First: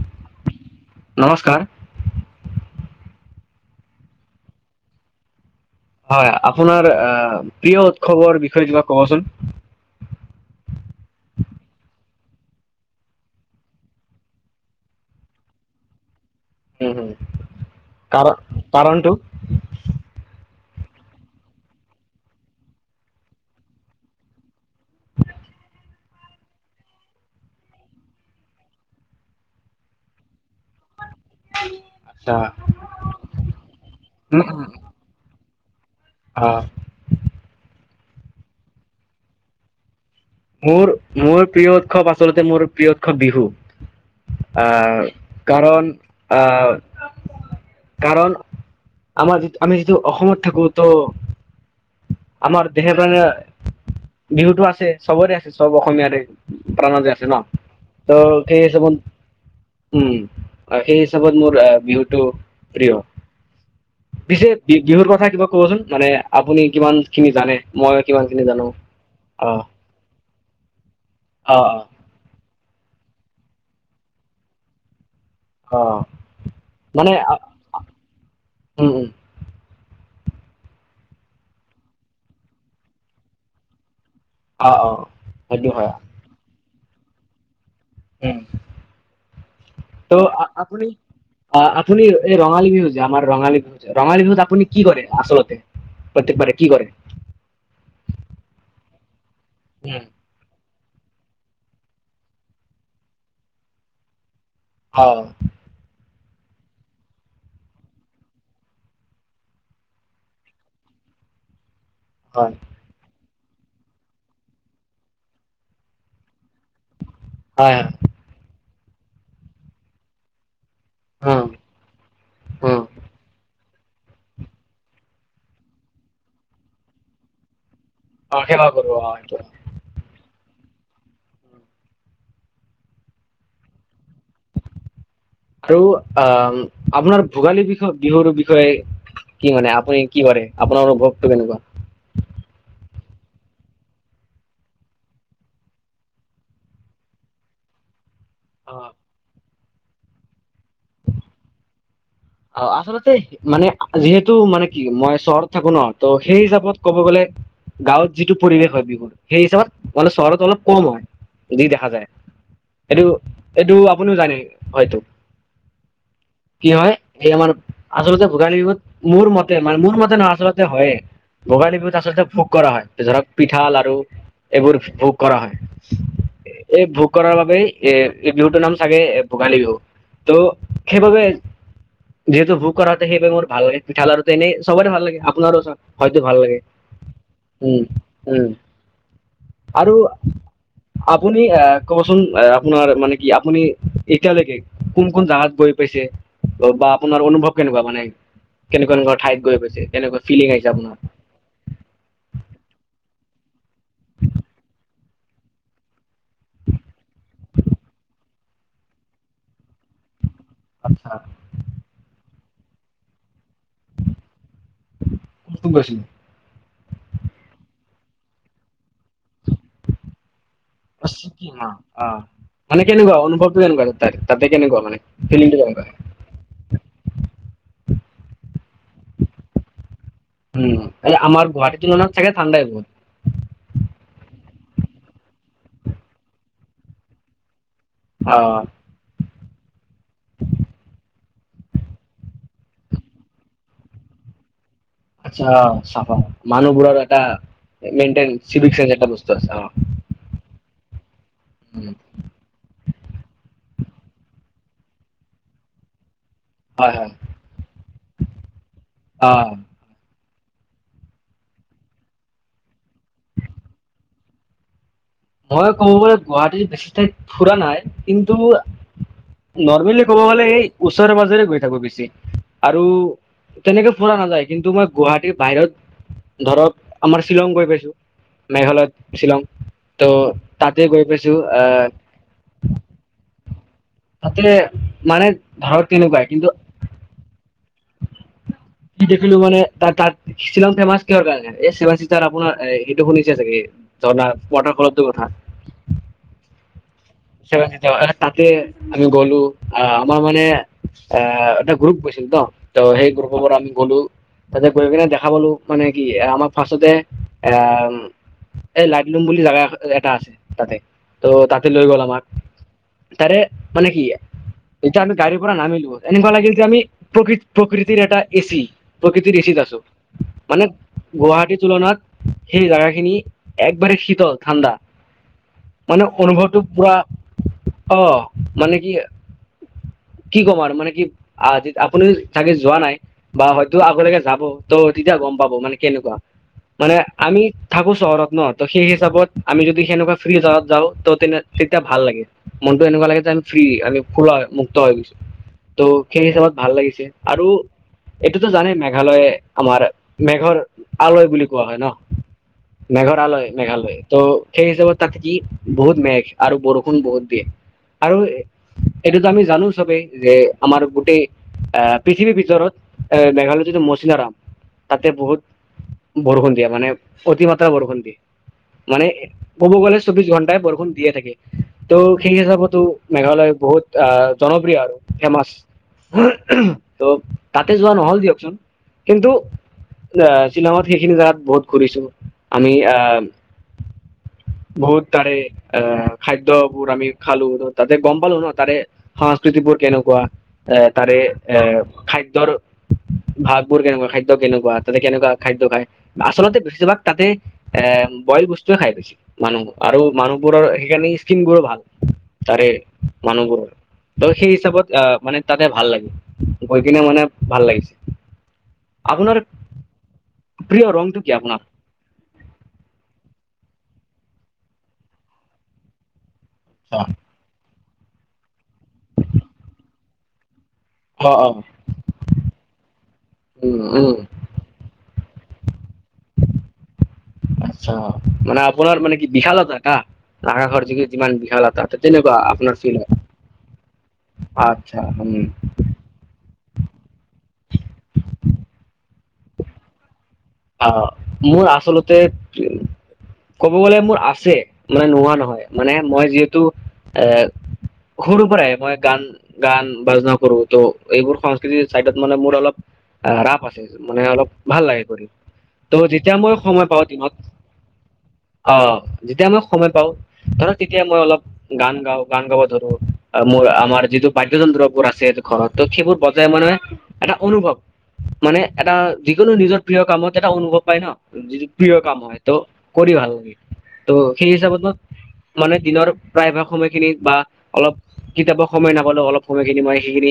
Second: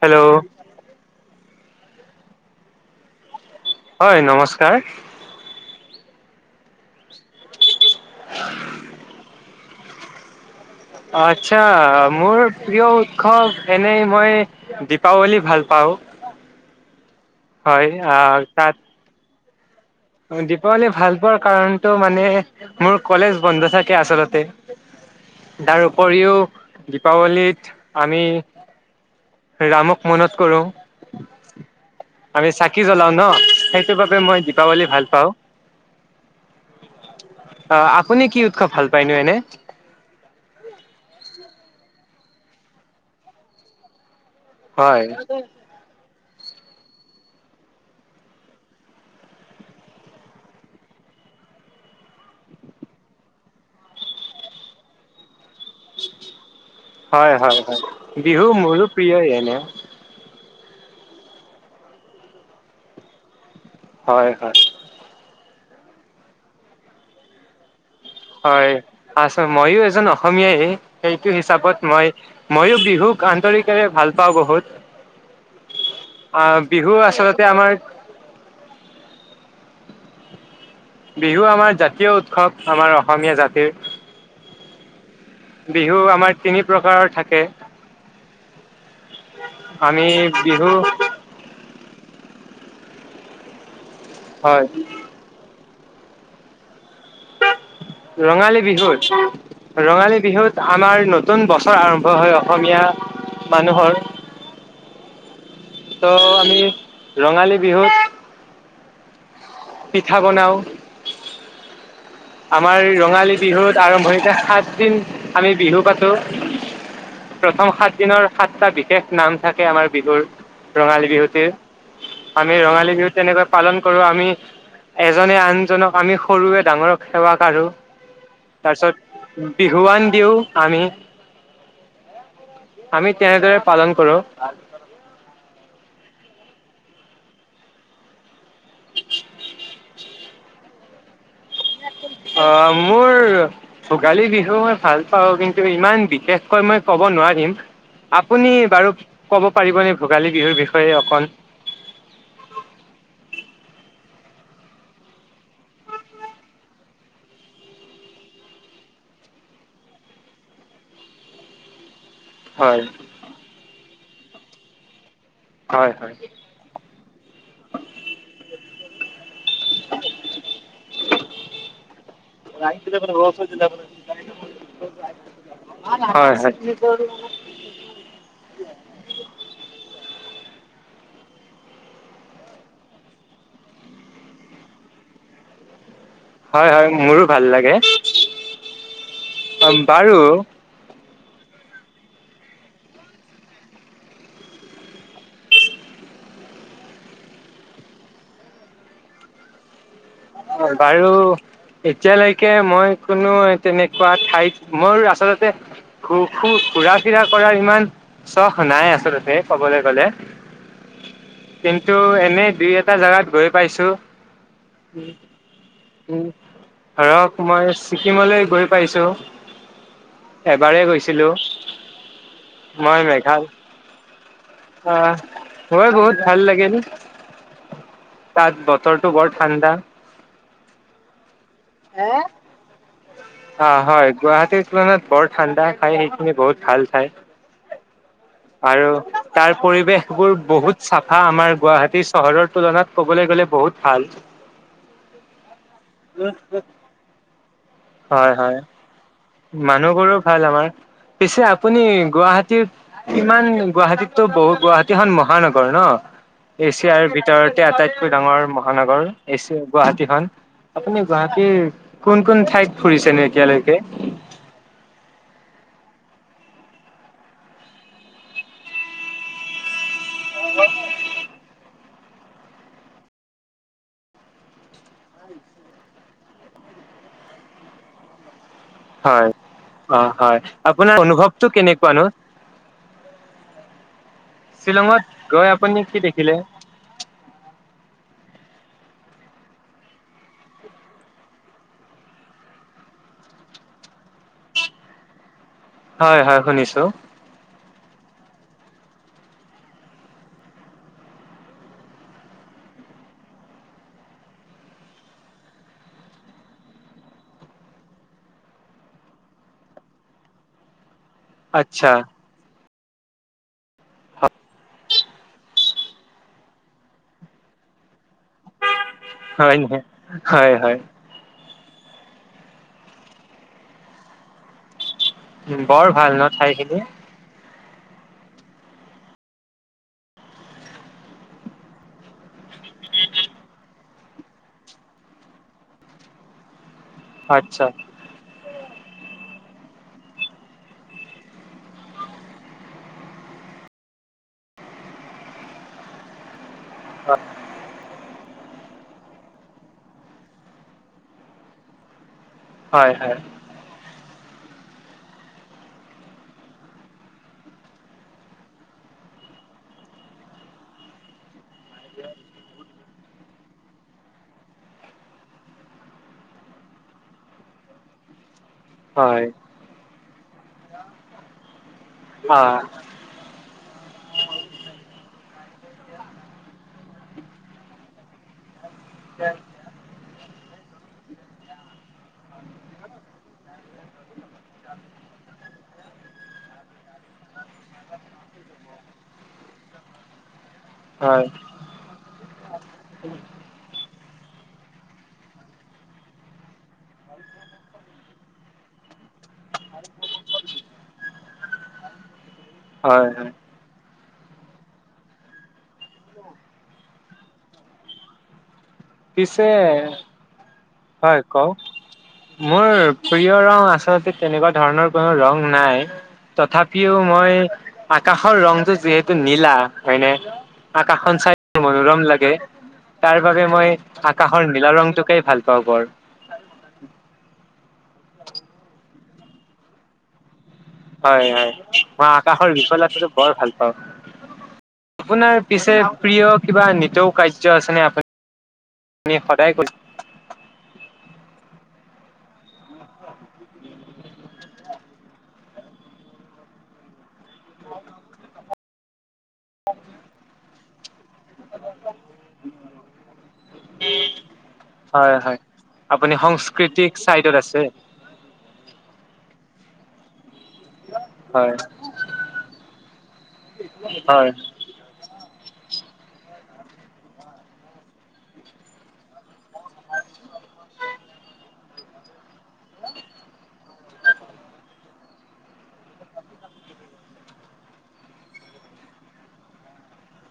Hello নমস্কাৰ। হয় নমস্কাৰ। হয় আপোনাৰ প্ৰিয় উৎসৱৰ বিষয়ে কিবা ক'বচোন? আচ্ছা মোৰ প্ৰিয় উৎসৱ এনেই মই দীপাৱলী ভাল পাওঁ। হয় কাৰণ আহ তাত [unintelligible] দীপাৱলী ভাল পোৱাৰ কাৰণতটো মানে মোৰ কলেজ বন্ধ থাকে আচলতে। তাৰ উপৰিও দীপাৱলীত আমি ৰামক মনত কৰোঁ। আচ্ছা আমি চাকি জ্বলাও ন সেইটো বাবে মই দিপাবলি ভাল পাওঁ। অ। আপুনি কি উৎস ভাল পায়নো এনে? মোৰ মোৰ প্ৰিয় উৎসৱ আচলতে মোৰ প্ৰিয় উৎসৱ বিহু। আ হয় কাৰণ আ কাৰণ আমাৰ যি আমি যিটো অসমত থাকো ত আমাৰ দেহে প্ৰাণে বিহুতটো আছে। সবৰে। চব অসমীয়াৰে প্ৰাণ যে আছে ন হয় হয় হয় বিহু মোৰো প্ৰিয়ই এনে [unintelligible] উম। অ সেই হিচাপত মোৰ আহ বিহুতটো প্ৰিয়। হয় পিছে হয় বি বিহুৰ কথা কিবা কবচোন মানে আপুনি কিমান খিনি জানে? মই কিমান খিনি জানো হয় আছো অ মইও এজন অ অসমিয়াই। সেইটো অ হিচাপত মই মইও বিহুক আন্তৰিকেৰে ভাল পাওঁ অ অ বহুত। আহ বিহু মানে আ- আচলতে আমাৰ উম উম বিহু আমাৰ জাতীয় উৎসৱ, আমাৰ অসমীয়া জাতিৰ। অ অ। সেইটো হয় বিহু আমাৰ তিনি প্ৰকাৰৰ থাকে। উম আমি ত' বিহু আপুনি আহ আপুনি এই ৰঙালী বিহু যে আমাৰ ৰঙালী ৰঙালী বিহুত হয় আপুনি কি কৰে আচলতে? প্ৰত্যেকবাৰে কি কৰে? ৰঙালী বিহুত? উম, ৰঙালী বিহুত আমাৰ নতুন বছৰ আৰম্ভ হয় অসমীয়া মানুহৰ। অ। ত' আমি ৰঙালী বিহুত পিঠা বনাওঁ। হয় আমাৰ ৰঙালী বিহুত আৰম্ভনিতে সাতদিন আমি বিহু পাতো প্ৰথম হয় হয় সাত দিনৰ সাতটা বিধ বিশেষ নাম থাকে আমাৰ বিহুৰ ৰঙালী বিহুটিৰ আমি অ ৰঙালী বিহু তেনেকুৱা পালন কৰোঁ আমি এজনে আনজনক আমি সৰুৱে ডাঙৰক সেৱা কাৰো অ সেৱা তাৰ কৰো অ সেইটো পিছত বিহুৱান দিওঁ আমি আমি তেনেদৰে পালন কৰোঁ আৰু আহ আপোনাৰ ভোগালী বিষ বিহুৰ বিষয়ে কি মানে আপুনি কি কৰে আপোনাৰ অনুভৱটো কেনেকুৱা অ মোৰ ভোগালী বিহু মই ভাল পাওঁ কিন্তু ইমান বিশেষকৈ মই ক'ব নোৱাৰিম আপুনি বাৰু ক'ব পাৰিবনে ভোগালী বিহুৰ বিষয়ে অকণ অ আচলতে মানে যিহেতু মানে কি মই চহৰত থাকো ন ত সেই হিচাপত ক'ব গলে গাঁৱত যিটো পৰিৱেশ হয় বিহু সেই হিচাপত মানে চহৰত অলপ কম হয় যি দেখা যায় হয় এইটো এইটো আপুনিও জানে হয়তো হয় হয় কি হয় এই আমাৰ আচলতে ভোগালী বিহুত মোৰ মতে মতে মোৰ মতে নহয় আচলতে হয়য়ে ভোগালী বিহুত আচলতে ভোগ কৰা হয় ধৰক পিঠা, লাৰু এইবোৰ ভোগ কৰা হয় হয় হয় এই ভোগ কৰাৰ বাবেই এ এই বিহুটোৰ নাম চাগে ভোগালী বিহু তো সেইবাবে যিহেতু ভোগ কৰা সেইবাবে মোৰ ভাল লাগে পিঠা লাৰুটো এনেই চবতে ভাল লাগে আপোনাৰো হয়তো ভাল লাগে হয় হয় মোৰো ভাল লাগে উম উম অ আৰু বাৰু আপুনি এ কবচোন আপোনাৰ মানে কি আপুনি এতিয়ালৈকে কোন কোন জাগাত গৈ পাইছে বা আপোনাৰ অনুভৱ কেনেকুৱা মানে কেনেকুৱা কেনেকুৱা ঠাইত গৈ পাইছে কেনেকুৱা ফিলিং আহিছে আপোনাৰ বাৰু এতিয়ালৈকে মই কোনো তেনেকুৱা ঠাইত মোৰ আচলতে ঘু ঘু ঘুৰা ফিৰা কৰাৰ ইমান চখ নাই আচলতে কবলে গ'লে আচ্ছা কিন্তু এনেই দুই এটা জাগাত গৈ পাইছোঁ [unintelligible] গৈছিলি ধৰক মই ছিকিমলৈ গৈ পাইছোঁ টো এবাৰে অ গৈছিলো ছিকিম অ অ মানে মই কেনেকুৱা মেঘাল অনুভৱটো কেনেকুৱা তাত তাতে কেনেকুৱা মানে আহ ফিলিংটো কেনেকুৱা গৈ বহুত ভাল লাগিল তাত বতৰটো বৰ ঠাণ্ডা উম এ আমাৰ গুৱাহাটীটো মানত চাগে ঠাণ্ডাই হ'ব অ হয় গুৱাহাটীৰ তুলনাত বৰ ঠাণ্ডা ঠাই সেইখিনি বহুত ভাল ঠাই। অ আৰু তাৰ পৰিৱেশ বোৰ বহুত চাফা আমাৰ গুৱাহাটী চহৰত তুলনাত ক'বলৈ গ'লে বহুত ভাল। আচ্ছা চাফা মানুহবোৰৰ এটা মেইন্টেইন চিভিক চেঞ্চ এটা বস্তু আছে অ মানুহ বোৰোও ভাল আমাৰ। [unintelligible] পিছে আপুনি উম, গুৱাহাটীৰ কিমান গুৱাহাটীততো বহুত গুৱাহাটীখন মহানগৰ ন হয় হয় এছিয়াৰ ভিতৰতে আটাইত- কৈ ডাঙৰ মহা- নগড় অ এছিয়া গুৱাহাটীখন আপুনি গুৱাহাটীৰ কোন কোন ঠাইত ফুৰিছে নে এতিয়ালৈকে? [unintelligible] মই ক'ব গলে গুৱাহাটীত বেছি ঠাইত ফুৰা নাই কিন্তু নৰ্মেলি ক'ব গলে এই ওচৰে পাজৰে গৈ থাকো বেছি আৰু তেনেকে ফুৰা নাযায় কিন্তু মই গুৱাহাটীৰ বাহিৰত ধৰক আমাৰ শ্বিলং গৈ পাইছো মেঘালয়ত হয় শ্বিলং অ হয় তাতে আপোনাৰ গৈ পাইছো অনুভৱটো আহ কেনেকুৱানো তাতে শ্বিলঙত মানে গৈ আপুনি ধৰক কি তেনেকুৱাই দেখিলে কিন্তু কি দেখিলো মানে তাত তাত শ্বিলং ফেমাচ কিহৰ কাৰণে এ চেভেন চিষ্টাৰ আপোনাৰ এইটো শুনিছে চাগে ঝৰ্ণা ওৱাটাৰ ফলটোৰ কথা। হয় হয় শুনিছো চেভেন চিষ্টাৰ এ তাতে আমি গলো আহ আমাৰ মানে এ এটা গ্ৰুপ গৈছিলো ন ত সেই গ্ৰুপৰ পৰা আমি গলো তাতে গৈ কিনে দেখা পালো মানে কি আমাৰ ফাৰ্ষ্টতে এ এই লাইটলুম বুলি জেগা এখন এটা আছে তাতে ত' তাতে লৈ গ'ল আচ্ছা আও তাৰে মানে কি এতিয়া আমি গাড়ীৰ পৰা নামিলো এনেকুৱা লাগিল যে আমি প্ৰকৃত প্ৰকৃতিৰ এটা এ চি প্ৰকৃতিৰ হয় এচিত আছো নেকি? হয় মানে হয় গুৱাহাটীত তুলনাত সেই জাগাখিনি একবাৰেই শীতল ঠাণ্ডা উ বৰ মানে ভাল ন অনুভৱটো ঠাইখিনি পুৰা অ মানে কি কি ক'ম আৰু মানে কি আপুনি চাগে যোৱা নাই বা হয়তো আগলৈকে যাব ত' তেতিয়া গম পাব মানে কেনেকুৱা। মানে আমি আচ্ছা থাকো চহৰত ন ত সেই হিচাপত আমি যদি সেনেকুৱা ফ্ৰী জাগাত যাওঁ ত তেনে তে- তিয়া ভাল লাগে মনতটো এনেকুৱা লাগে যে আমি ফ্ৰী আমি খোলা মুক্ত হৈ গৈছো ত' সেই হিচাপত ভাল লাগিছে আৰু এইটোতো জানে মেঘালয়ে আমাৰ মেঘৰ আলয় বুলি কোৱা হয় ন হয় হয় মেঘৰ আলয় মেঘালয় তো সেই হিচাপত তাত কি বহুত মেঘ আৰু বৰষুণ বহুত দিয়ে আৰু এইটোতো আমি জানো চবেই যে আমাৰ গোটেই আহ পৃথিৱীৰ ভিতৰত এ মেঘালয়ত যিটো মৌচিনৰাম তাতে বহুত বৰষুণ দিয়ে মানে অতিমাত্ৰা বৰষুণ দিয়ে মানে হয় ক'ব গ'লে চৌবিছ ঘণ্টাই বৰষুণ দিয়ে থাকে ত' সেই অ হিচাপতো মেঘালয় বহুত আহ জনপ্ৰিয় আৰু ফেমাচ ত' তাতে যোৱা নহ'ল দিয়কচোন কিন্তু শ্বিলঙত সেইখিনি জেগাত বহুত ঘূৰিছো আমি আহ বহুত তাৰে আহ খাদ্যবোৰ আমি খালো তাতে গম পালো ন তাৰে সংস্কৃতিবোৰ কেনেকোৱা এ তাৰে হয় এ খাদ্য খাদ্যৰ ভাগবোৰ কেনেকোৱা খাদ্য কেনেকোৱা তাতে কেনেকোৱা খাদ্য খায় আচলতে বেছিভাগ তাতে এ বইল বস্তুৱে খায় বেছি মানুহ আৰু মানুহবোৰৰ সেইখিনি স্কিনবোৰো ভাল তাৰে হয় হয় মানুহবোৰ ত সেই হিচাপত আহ মানে তাতে ভাল লাগে গৈ কিনে মানে ভাল লাগিছে আপোনাৰ পিছে প্ৰিয় ৰংটো হয় কি কওক আপোনাৰ মোৰ প্ৰিয় ৰং আচলতে তেনেকোৱা ধৰণৰ কোনো ৰং নাই তথাপিও মই আকাশৰ ৰংটো যিহেতু নীলা হয়নে আকাশখন অ চাই অ মনোৰম লাগে তাৰ বাবে মই উম উম আকাশৰ নীলা ৰংটোকেই ভাল অ বৰ আচ্ছা মানে আপোনাৰ মানে কি বিশালতা কা হয় হয় মই আকাশৰ আপোনাৰ ফিল বিশালতাটো হয় বৰ ভাল পাওঁ আচ্ছা আপোনাৰ উম পিছে প্ৰিয় কিবা নিতৌ কাৰ্য আছে নে আপুনি আপুনি সদায় কৈছে আহ মোৰ আচলতে কব গলে মোৰ আছে মানে নোহোৱা নহয় মানে মই যিহেতু এ সৰুৰ পৰাই মই গান গান বাজনা কৰো ত' এইবোৰ সংস্কৃতিৰ চাইডত মানে মোৰ অলপ ৰাপ আছে মানে অলপ ভাল লাগে হয় কৰি হয় ত' আপুনি যেতিয়া মই সময় সংস্কৃতিক পাওঁ চাইডত দিনত আছে অ অ যেতিয়া মই সময় পাওঁ ধৰক তেতিয়া মই অলপ হয় গান গাওঁ গান গাব ধৰো অ মোৰ আমাৰ যিটো হয় বাদ্য যন্ত্ৰবোৰ আছে ঘৰত ত' সেইবোৰ বজাই মানে এটা অনুভৱ মানে এটা যিকোনো নিজৰ প্ৰিয় কামত এটা অনুভৱ পাই ন যিটো প্ৰিয় কাম হয় ত' কৰি ভাল লাগে ত' সেই হিচাপত মই মানে দিনৰ প্ৰায়ভাগ সময়খিনি বা অলপ কেতিয়াবা সময় নাপালেও অলপ সময়খিনি মই সেইখিনি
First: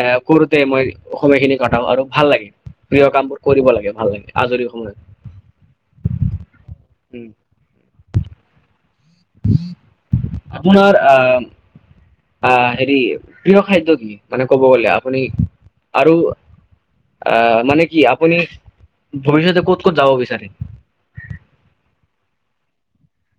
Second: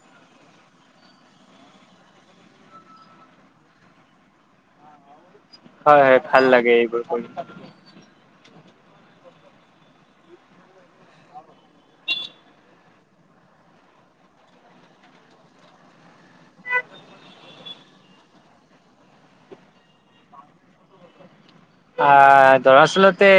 এ - কৰোতে মই সময়খিনি কটাও আৰু ভাল লাগে প্ৰিয় কাম বোৰ কৰিব লাগে ভাল লাগে। আজৰি সময়ত। হয় হয়, ভাল লাগে এইবোৰ কৰি। আপোনাৰ আ - আ - হেৰি প্ৰিয় খাদ্য কি মানে ক'ব গলে আপুনি আৰু আ‌- মানে কি আপুনি ভৱিষ্যতে ক'ত ক'ত যাব বিচাৰে? আ দৰাচলতে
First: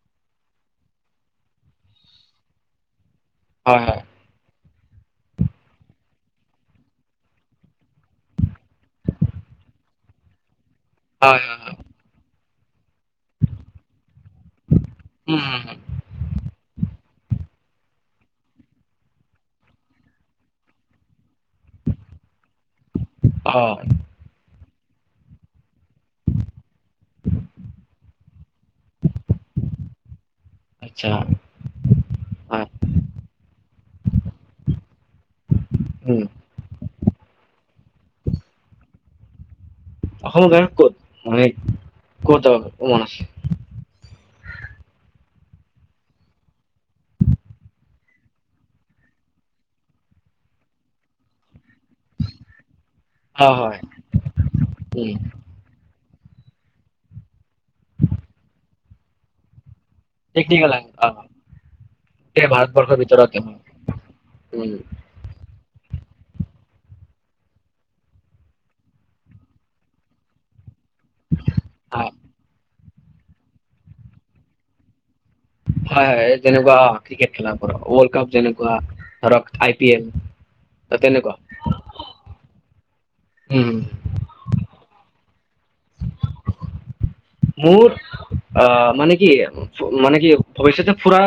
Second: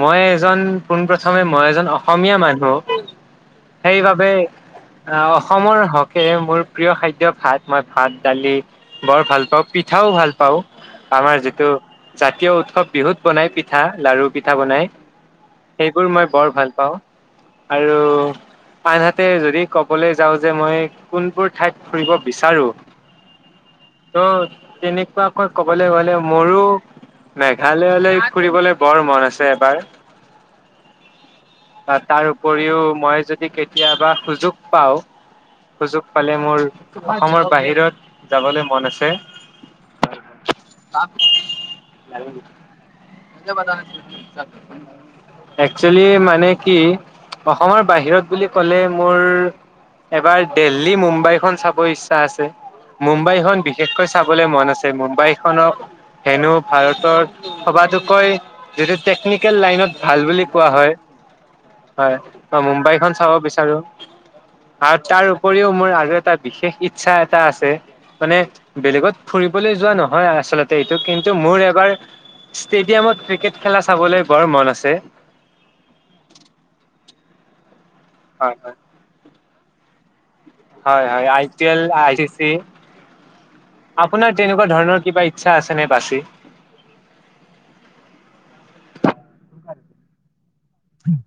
মই এজন পোন প্ৰথমে মই এজন অসমীয়া মানুহ হয় হয় সেইবাবে অ অসমৰ হকেৰে মোৰ প্ৰিয় খাদ্য ভাত, মই ভাত দালি বৰ ভাল পাওঁ, পিঠাও ভাল পাওঁ। আমাৰ হয় হয় যিটো হয় প্ৰিয় উৎসৱ বিহুত বনাই পিঠা, লাৰু পিঠা বনাই উম হম হম সেইবোৰ মই বৰ ভাল পাওঁ। আৰু আনহাতে যদি ক'বলে যাও যে মই কোনবোৰ ঠাইত ফুৰিব বিচাৰো অ ত' তেনেকুৱাকৈ কবলৈ গলে মোৰো মেঘালয়লৈ আচ্ছা তা - তাৰ হয় উপৰিও মই যদি কেতিয়াবা সুযোগ পাওঁ, সুযোগ উম পালে মোৰ অসমৰ বাহিৰত যাবলে মন আছে। অসমৰ বাহিৰত ক'ত? মানে ক'ত যাব মন আছে [unintelligible] একচলী মানে কি অসমৰ বাহিৰত বুলি ক'লে মোৰ এবাৰ দেল্হি মুম্বাইখন চা ব ইচ্ছা আছে, হয় মুম্বাইখন হয় বিশেষকৈ চাবলৈ মন আছে। উম মুম্বাই খনক হেনো ভাৰতৰ সবাতোকৈ যদি টেকনিকেল লাইনত ভাল বুলি ঠিক ঠিক কোৱা ক'লা হয়। অ হয়। গোটেই মই ভাৰতবৰ্ষৰ মুম্বাইখন চাব ভিতৰতে হয় বিচাৰো উম আৰু তাৰ কৰিও মোৰ আৰু এটা বিশেষ ইচ্ছা এটা আছে মানে বেলেগত ফুৰিবলৈ যোৱা নহয় আচলতে এইটোত টো মোৰ এবাৰ হয় ষ্টেডিয়ামত ক্ৰিকেট খেলা চাবলৈ বৰ মন আছে। হয় হয়, যেনেকুৱা ক্ৰিকেট খেলা [unintelligible] ৱৰ্ল্ড কাপ হয় হয় যেনেকুৱা ধৰক আই পি এল। হয় হয়, তেনেকুৱা I P L, I C C. উম আপোনাৰ তেনেকুৱা ধৰণৰ কিবা ইচ্ছা আছে নে বাচি মোৰ অ' মানে কি - মানে কি ভৱিষ্যতে ফুৰা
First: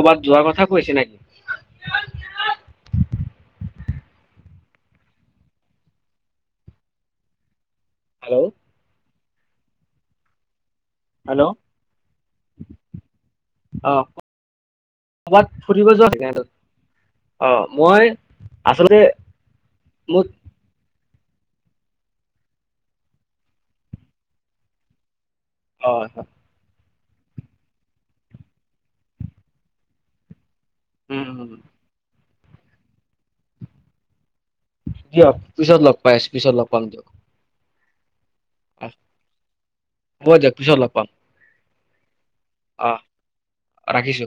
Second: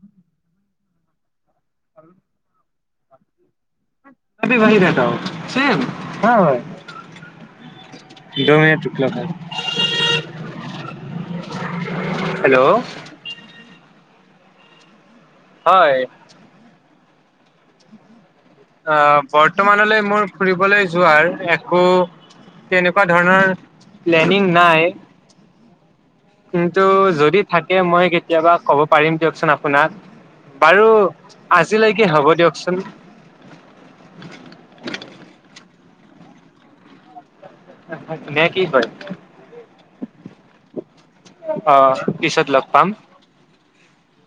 ক'বাত‌ যোৱা কথা কৈছে নেকি? [unintelligible] [unintelligible] ছেম কৰা হয়। হেল্ল' [unintelligible] [inaudible] হেল্ল', অ। কবাত ফুৰিব হয় যোৱা [unintelligible] অ, মই। অ আচলতে বৰ্তমানলৈ মোক মোৰ ফুৰিবলৈ। যোৱাৰ একো তেনেকুৱা ধৰণৰ প্লেনিং নাই। অ অ আচ্ছা। এটো যদি থাকে, মই কেতিয়াবা ক'ব পাৰিম দিয়কচোন আপোনাক। বাৰু উম আজিলৈকে হ'ব দিয়ক। [unintelligible] দিয়ক পিছত লগ পাইচো, পিছত লগ পাম দিয়ক [unintelligible] কি কয় উহ, মই দেখিছোঁ অলপ মান। অ। পিছত লগ পাম। ৰাখিছো।